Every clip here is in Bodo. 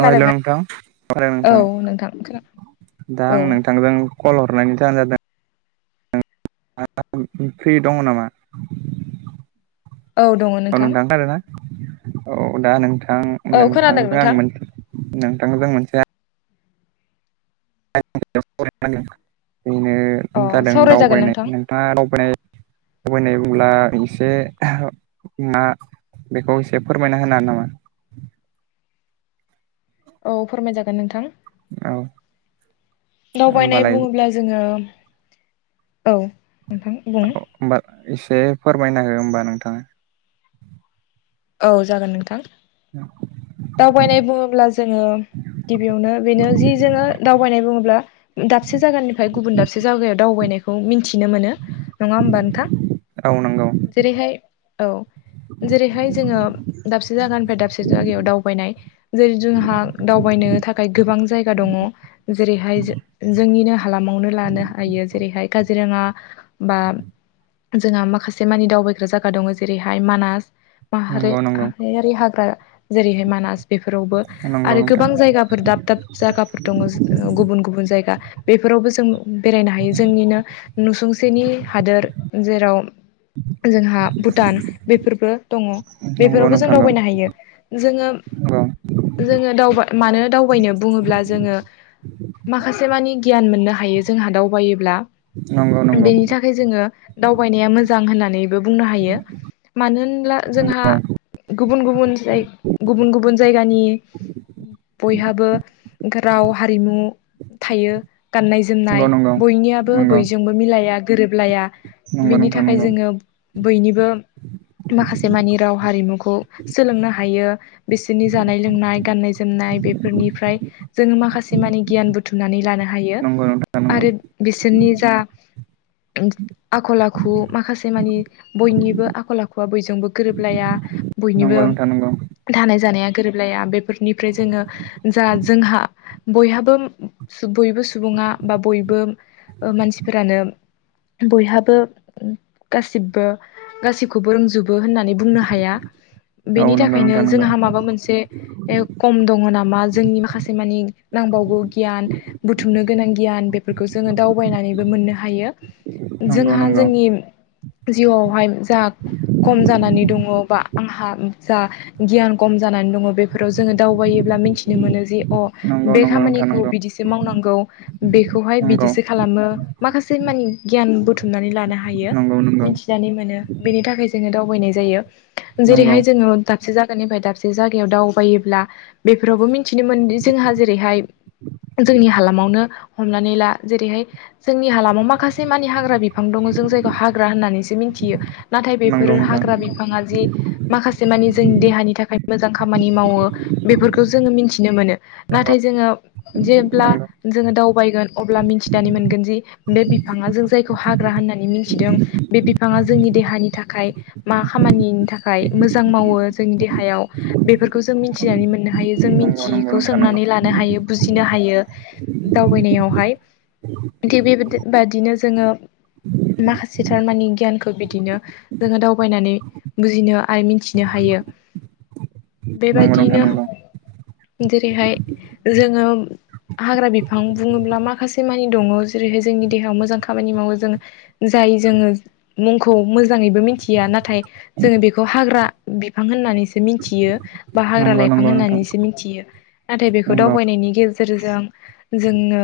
अ हेल' नोंथां [unintelligible] औ नोंथां खोना दा औ आं नोंथांजों कल हर हरनायनि जाहोना जादों [unintelligible] फ्रि दङ नामा? औ दङ औ नोंथां। खोनादोंना औ दा नोंथां औ खोनादों नोंथांजों आं नोंथां नोंथांजों मोनसे आं [unintelligible] बेनो अ जादों सावरायजागोन दावबायनाय नोंथां नोंथाङा दावबाय दावबायनाय बुब्ला एसे [inaudible] ना बेखौ एसे फोरमायना होनो हा नामा? औ फोरमायजागोन नोंथां। औ दावबायनाय होमबालाय बुङोब्ला जोङो [inaudible] औ बुं औ होनोमबा एसे फोरमायन हो होमबा नोंथा। औ जागोन नोंथां दावबायनाय बुङोब्ला जोङो। गिबियावनो बेनो जि जोङो दावबायनाय बुङोब्ला दाबसे जायगानिफ्राय गुबुन दाबसे जायगायाव दावबायनाय बेखौ मिथिनो मोनो नङा होमबा नोंथां? औ नोंगौ। जेरैहाय औ जेरैहाय जोङो दाबसे जायगानिफ्राय दाबसे जायगायाव दावबायनाय जेरै जोंहा दावबायनो थाखाय गोबां बां जायगा दङ जेरैहाय जो- जोंनिनो हालामावनो लानो हायो जेरैहाय काजिरङा। बा जोंहा माखासे मानि दावबायग्रा जायगा दङ जेरैहाय मानास। माहारि नंगौ नंगौ माहारियारि हाग्रा जेरैहाय मानास बेफोरावबो नंगौ आरो नोंथां गोबां जायगाफोर दाब दाब जायगाफोर दङ जे ओ गुबुन गुबुन जायगा। बेफोरावबो जों बेरायनो हायो जोंनिनो नुसुंसेनि हादोर जेराव जोंहा भुटान बेफोरबो दङ नंगौ बेफोरावबो जों नोंथां नंगौ दावबायनो हायो जोङो। नंगौ जोङो दावबा- मानो दावबायनो बुङोब्ला जोङो माखासे मानि गियान मोननो हायो जोंहा दावगायोब्ला नंगौ नंगौ बेनि थाखाय जोङो दावबायनाया मोज जां होननानैबो बुंनो हायो मानो होनब्ला जोंहा नंगौ गुबुन गुबुन जाय- गुबुन गुबुन जायगानि बयहाबो राव हारिमु थायो। गाननाय जोमनाय नंगौ नंगौ बयनियाबो नंगौ बयजोंबो मिलाया गोरोबलाया। नंगौ बेनि नोंथां थाखाय नंगौ जोङो बयनिबो माखास मानि राव हारिमुखौ सोलोंनो हायो बिसोरनि जानाय लोंनाय गान्नाय जोमनाय बेफोरनि। निफ्राय जों माखसे मानि गियान बुथुमनानै लानो हायो नंगौ नोंथां नंगौ आरो बि सोरनि जा उम आखल आखु माखासे मानि बयनिबो आखल आखुआ बयजोंबो गोरोबलाया बयनिबो नंगौ नोंथां नंगौ थानाय जानाया गोरोबलाया बेफोर निफ्राय जोङो जा जोंहा बयहाबो बयबो सुबुङा बा बयबो ओ मानसिफोरानो बयहाबो उम गासिबो गासिखौबो रोंजोबो होन नै बुंनो हाया। औ बेनि नंगौ थाखायनो नोंथां नंगौ जोंहा माबा मोनसे खम दङ नामा जोंनि माखासे मानि नांबावगौ गियान बुथुमनो गोनां गियान बेफोरखौ जोङो दावबायनानैबो मोननो हायो। नंगौ जोंहा नंगौ जोंनि जिउआवहाय जा खम जानानै दङ बा आंहा उम जा गियान खम जानानै दङ बेफोराव जोङो दावबायोब्ला मिन्थिनो मोनो जि अ नंगौ नंगौ बे नोंथां खामानिखौ नंगौ बिदिसो मावनांगौ। बेखौहाय बिदिसो खालामो माखासे मानि गियान बुथुमनानै लानो हायो। नंगौ नंगौ मिथिनानै मोनो बेनि थाखाय जोङो दाव बानाय जायो नंगौ जेरैहाय जोङो दाबसे जायगानिफ्राय दाबसे जायगायाव दावबायोब्ला बेफोरावबो मिथिनो मोनदि जोंहा जेरैहाय जोंनि हालामावनो। हमनानै ला जेरैहाय जोंनि हालामाव माखासे मानि हाग्रा बिफां दङ जों जायखौ हाग्रा होननानैसो मिन थियो नाथाय बेफोर हा फाङाजि माखासे मानि जोंनि देहानि थाखाय मोजां खामानि मावो बेफोरखौ जोङो मिथिनो मोनो। नाथाय जोङो जेब्ला जोङो दावबायगोन अब्ला मिथिनानै मोनगोन दि बे बिफाङा जों जायखौ हाग्रा होन होननानै मिथिदों बे बिफाङा जोंनि देहानि थाखाय मा खामानिनि थाखाय मोजां मावो जोंनि देहायाव बेफोरखौ जों मिथिनानै मोन नों हायो। जों नंगौ नंगौ मिथियिखौ नोंथां नंगौ सोंनानै लानो हायो बुजिनो हायो दावबायनायावहाय। थि बिबेदि बादिनो जोङो माखासे थारमानि गियानखौ बि दिनो जोङो दावबायनानै बुजिनो आरो मिथिनो हायो। नंगौ नंगौ नोंथां नंगौ बेबायदिनो नोंथां नंगौ जेरैहाय जोङो हाग्रा बिफां बुङोब्ला माखासे मानि दङ जेरैहाय जोंनि देहायाव मोजां खामानि मावो जोङो जाय जोङो मुंखौ मोजाङैबो मिन थिया नाथाय जोङो बेखौ हाग्रा बिफां होननानैसो मिथियो। बा नंगौ हाग्रा नंगौ नोंथां नंगौ लाइफां नंगौ होननानैसो नंगौ मिथियो। नाथाय बेखौ दावबायनायनि गेजेरजों जोङो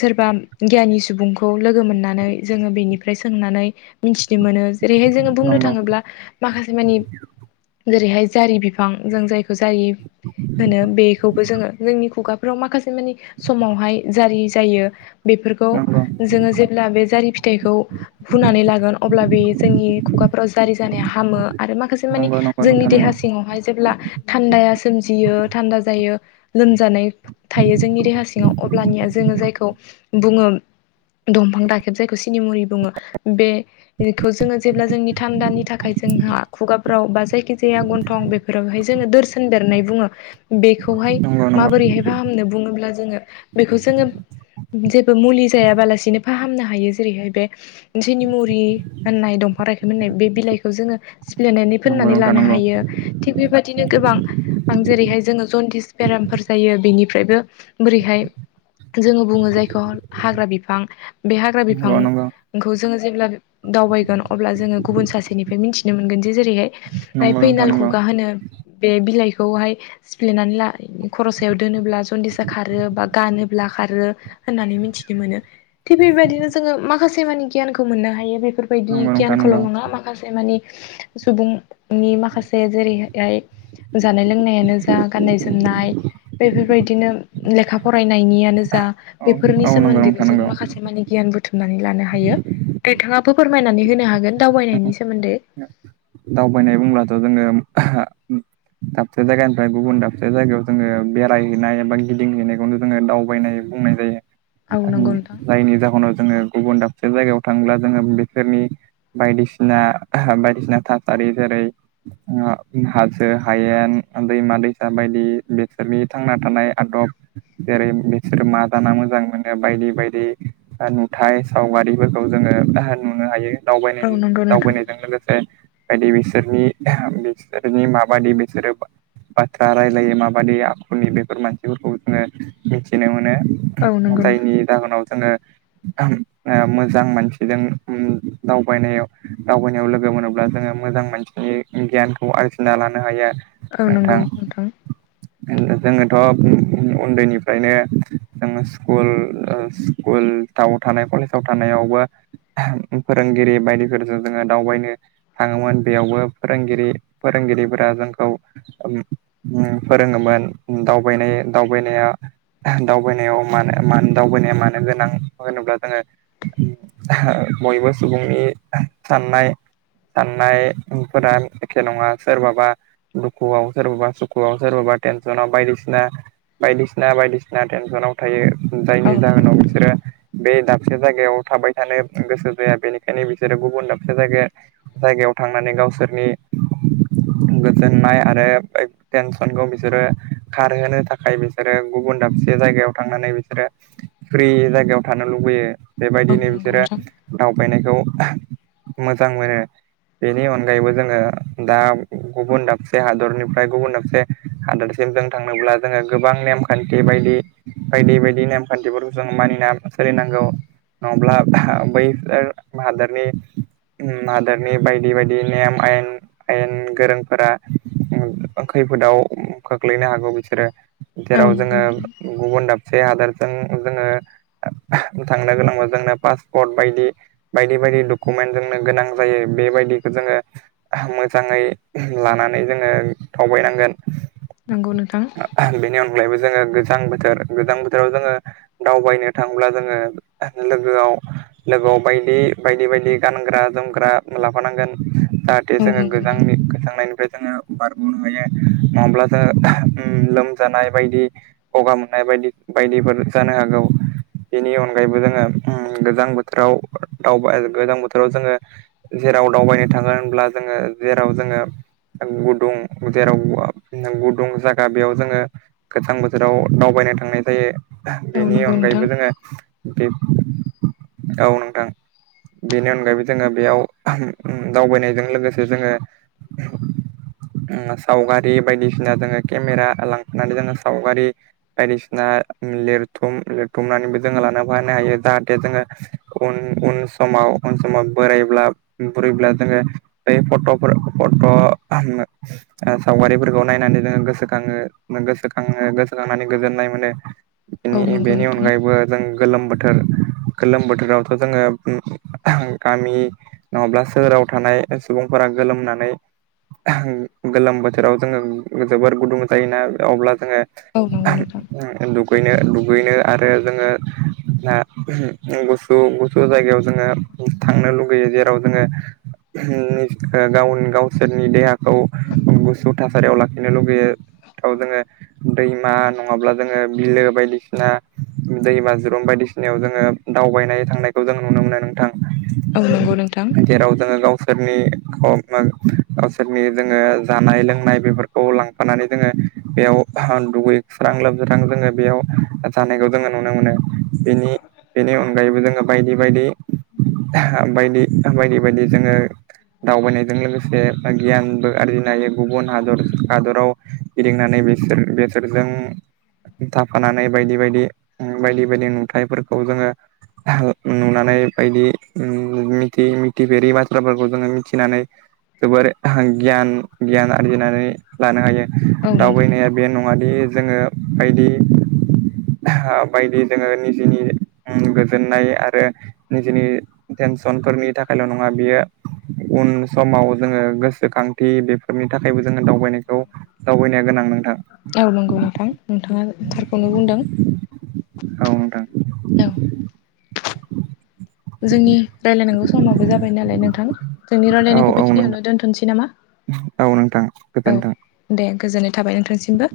सोरबा गियानि सुबुंखौ लोगो मोननानै जोङो बेनिफ्राय सोंनानै मिथिनो मोनो जे ओरैहाय जोङो बुंनो थाङोब्ला माखासे मानि जेरैहाय जारि बिफां जों जायखौ जारि होनो बेखौबो जोङो जोंनि खुगाफ्राव माखासे मानि समावहाय जारि जायो बे फोरखौ जोङो जेब्ला बे जारि फिथाइखौ फुनानै लागोन अब्ला बे जोंनि खुगा फ्राव जारि जानाया हामो आरो माखासे मानि जोंनि देहा सिङावहाय जेब्ला थान्दाया सोमजियो थान्दा जायो लोमजानाय थायो जोंनि देहा सिङाव अब्लानिया जों जायखौ बुङो दंफां दाखेब जायखौ सिनिमुरि बुङो। बेखौ जोङो जेब्ला जोंनि थान्दानि थाखाय जोंहा खुगाफ्राव बा जायखिजाया गन्थं बेफोरावहाय जोङो दोरसोन बेरनाय बुङो। बेखौहाय माबोरैहाय फाहामनो बुङोब्ला जोङो बेखौ जोङो जेबो मुलि जायाबालासिनो फाहामनो हायो जेरैहाय बे जेनि मुरि होननाय दंफां राय मोननाय बे बिलाइखौ जोङो देनानै फोननानै नंगौ नोंथां लानो नंगौ हायो थिग बेबादिनो गोबां आं जेरैहाय जोङो जन्दिस। बेरामफोर जायो बेनिफ्रायबो बोरैहाय जोंङो बुंङो जायखौ हाग्रा बिफां बे हाग्रा बिफां नंगौ नोंथां खौ जोंङो जेब्ला दावबायगोन अब्ला जोंङो गुबुन सासेनिफ्राय मिथिनो मोनगोन जे नंगौ जेरैहाय नंगौ नोंथां फैनाल नंगौ खुगा होनो बे बिलाइखौहाय सिफ्लेनानै ला खर सायाव दोनोब्ला जनदिसा खारो बा गानोब्ला खारो हैनानै मिथिनो मोनो थि बेबायदिनो जोंङो माखासे मानि गियानखौ मोननो हायो बे बेफोरबायदि नंगौ नोंथां गियानखौल नंगौ नंङा माखासे मानि सुबुंनि माखासे जेरैहाय जानाय लोंनायानो जा गाननाय जोमनाय बेफोरबायदिनो लेखा फरायनायनियानो जा औ बेफोरनि औ नंगौ सोमोन्दैबो नोंथां जों नंगौ माखासे माने गियान बुथुमनानै लानो हायो नोंथाङाबो फोरमायनानै हो नो हागोन दावबायनायनि सोमोन्दै दावबायनाय बुंब्लाथ जोंङो दाबसे जायगानिफ्राय गुबुन दाबसे जायगायाव जोंङो बेरायहैनाय एबा गिदिंहैनायखौनो जोंङो दावबायनाय बुंनाय जायो औ [unintelligible] नंगौ नोंथां जायनि जाहोनाव जोंङो गुबुन दाबसे जायगायाव थांब्ला जोंङो बेफोरनि बायदिसिना बायदिसिना था सारि जेरै हासो हायेन दैमा दैसा बायदि बिसोरनि थांना थानाय आदब जेरै बिसोर मा जाना मोजां मोनो बायदि बायदि थाय सावगारिफोरखौ जोंङो नुनो हायो दावबायनाय औ नंगौ नोंथां दावबायनायजों लोगोसे बायदि बिसोरनि बिसोरनि माबायदि बिसोरो बाथ्रा रायलायो माबायदि आखुनि बेफोर मानसिफोरखौ जोंङो मिथिनो मोनो औ [unintelligible] नंगौ नोंथां जायनि जाहोनाव जोंङो मोजां मानसिजों उम दावबायनायाव दावबायनायाव लोगो मोनोब्ला जोंङो मोजां मोनसिनि गियानखौ आरजिना लानो हायो आरो औ नंगौ नोंथां जोंङोथ उन्दैनिफ्रायनो जोंङो स्कुल स्कुलाव थानाय कलेजाव थानायाव फोरोंगिरि बायदिफोरजों जोंङो दावबायनो थांङोमोन बेयावबो फोरोंगिरि फोरोंगिरिफोरा जोंखौ फोरोंङोमोन दावबायनाय दावबायनाया मदावबायनायाव मानो गोनां मानो होनोब्ला जोंङो बयबो सुबुंनि साननाय साननायफोरा एखे नंङा सोरबाबा दुखुआव सोरबाबा सुखुआव सोरबाबा तेनस बायदि बायदिसिना बायदिसिना तेनसनाव थायो औ जायनि नंगौ जाहोनाव नोंथां बिसोरो बे दाब दाबसे जायगायाव थाबाय थानो गोसो जाया बेनिखायनो बिसोरो गुबुन दाबसे जायगाया जायगायाव थांनानै गावसोरनि गोजोननाय आरो टेनसनखौ बिसोरो खारहोनो थाखाय बिसोरो गुबुन दाबसे जायगायाव थांनानै बिसोरो फ्रि जायगायाव थानो लुबैयो औ बेबायदिनो नंगौ बिसोरो नोंथां दावबायनायखौ मोजां मोनो बेनि अनगायैबो जोंङो दा गुबुन दाबसे हादरनिफ्राय गुबुन दाबसे हादरसे थांनोब्ला जोंङो गोबां नेम खान्थि बायदि बायदि बायदि नेमखान्थिफोरखौ जों मानिनानै सोलिनांगौ नंङाब्ला बै हादोरनि हादोरनि बायदि बायदि नेम आयेन आयेन गोरोंफोरा खैफोदाव खोख्लैनो हागौ बिसोरो औ जेराव नंगौ जोंङो नोंथां गुबुन दाबसे हादोरजों जोंङो थांनो गोनां जोंनो पासपर्ट बायदि बायदि बायदि कुमेन्ट जों गोनां जायो बेबायदिखौ जोंङो मोजांङै लानानै जोंङो दावबायनानै थांगोन नंगौ नोंथां देग्लायबो जोंङो गोजां बोथोर गोजां बोथोराव जोंङो दावबायनो थांब्ला जोंङो लोगोआव लोगोआव बायदि बायदि बायदि गानग्रा जोमग्रा लाफानांगोन जाहाथे औ जोङो नंगौ गोजांनि नोंथां गोजांनायनिफ्राय जोङो बारग'नो हायो नंङाब्ला जोङो उम लोमजानाय बायदि गगा मोननाय बायदि बायदिफोर जानो हागौ। बेनि अनगायैबो जोङो उम गोजां बोथोराव दावबाय गोजां बोथोराव जोङो दाव दावबायनो थांङो होनब्ला जोङो जेराव जोङो गुदुं जेराव गुदुं जा दा बेयाव जोङो गोजां बोथोराव दावबायनो थांनाय जायो। औ बेनि नंगौ अनगायैबो नोंथां जोङो बे औ नोंथां। बेनि अनगायैबो जोङो बेयाव उम दावबायनायजों लोगोसे जोङो उम सावगारि बायदिसिना जोङो केमेरा लांफानानै जोङो सावगारि बायदिसिना लिरथुम लिरथुमनानैबो जोङो लाना फैनो हायो जाहाथे जोङो उन उन समाव उन समाव बोराइब्ला बुरैब्ला जोङो बै फट'फोर ओ फट' सावगारिफोरखौ नायनानै जोङो गोसो खांङो गोसोखाङो गोसोखांनानै गोजोननाय मोनो। औ बेनि नंगौ बेनि नोंथां अनगायैबो जों गोलोम बोथोर गोलोम बोथोरावथ' जोङो उम गामि नङाब्ला सोहोराव थानाय सुबुंफोरा गोलामनानै गोलोम बोथोराव जोंङो जोबोर गुदुं जायोना अब्ला जोङो औ नंगौ नोंथां उम दुगैनो दुगैनो आरो जोङो ना गुसु गुसु जायगायाव जोङो थांनो लुगैयो जेराव जोङो। गाव गावसोरनि देहाखौ गुसु थासारियाव लाखिनो लुगैयो। थ' जोङो दैमा नङाब्ला जोङो बिलो बायदिसिना दै बाज्रुम बायदिसिनायाव जोङो दावबायनाय थांनायखौ जों नुनो मोनो नोंथां। औ नंगौ नोंथां जेराव जोङो गावसोरनि अ नों गावसोरनि जोङो जानाय लोंनाय बेफोरखौ लां फानानै जोङो बेयाव दुगैस्रां लाोबस्रां जोङो बेयाव जानायखौ जोङो नुनो मोनो। बेनि बेनि अनगायैबो जोङो बायदि बायदि बायदि बायदि बायदि जोङो दावबायनायजों लोगोसे गियानबो आरजिनो हायो गुबुन हादर हादराव। गिदिंनानै बेसोर बेसोरजों थाफानानै बायदि बायदि उम बायदि बायदि नुथाइफोरखौ जोङो नुनानै बायदि उम मिथि मिथिफेरि बाथ्राफोरखौ जोङो मिथिनानै जोबोर गियान गियान आरजिनानै लानो हायो। औ नंगौ नोंथां दावबायनाया बे नंङा दि जोङो बायदि बायदि जोङो निजेनि गोजोननाय आरो निजेनि थेन सनफोरनि थाखायल' नंङा बियो उन समाव जोङो गोसोखांथि बेफोरनि थाखायबो जोङो दावबायनायखौ दावबायनाया गोनां नोंथां। औ नंगौ नोंथां नोंथाङा थारखौनो बुंदों। औ नोंथां। औ जोंनि रायलायनांगौ समाबो जाबाय नालाय नोंथां जोंनि औ रायजलायनायखौ औ नोंथां बेखिनियावनो दोनथ'नोसै नामा? औ नोंथां औ गोजोनथों। दे गोजोननाय थाबाय नोंथांनिसिमबो।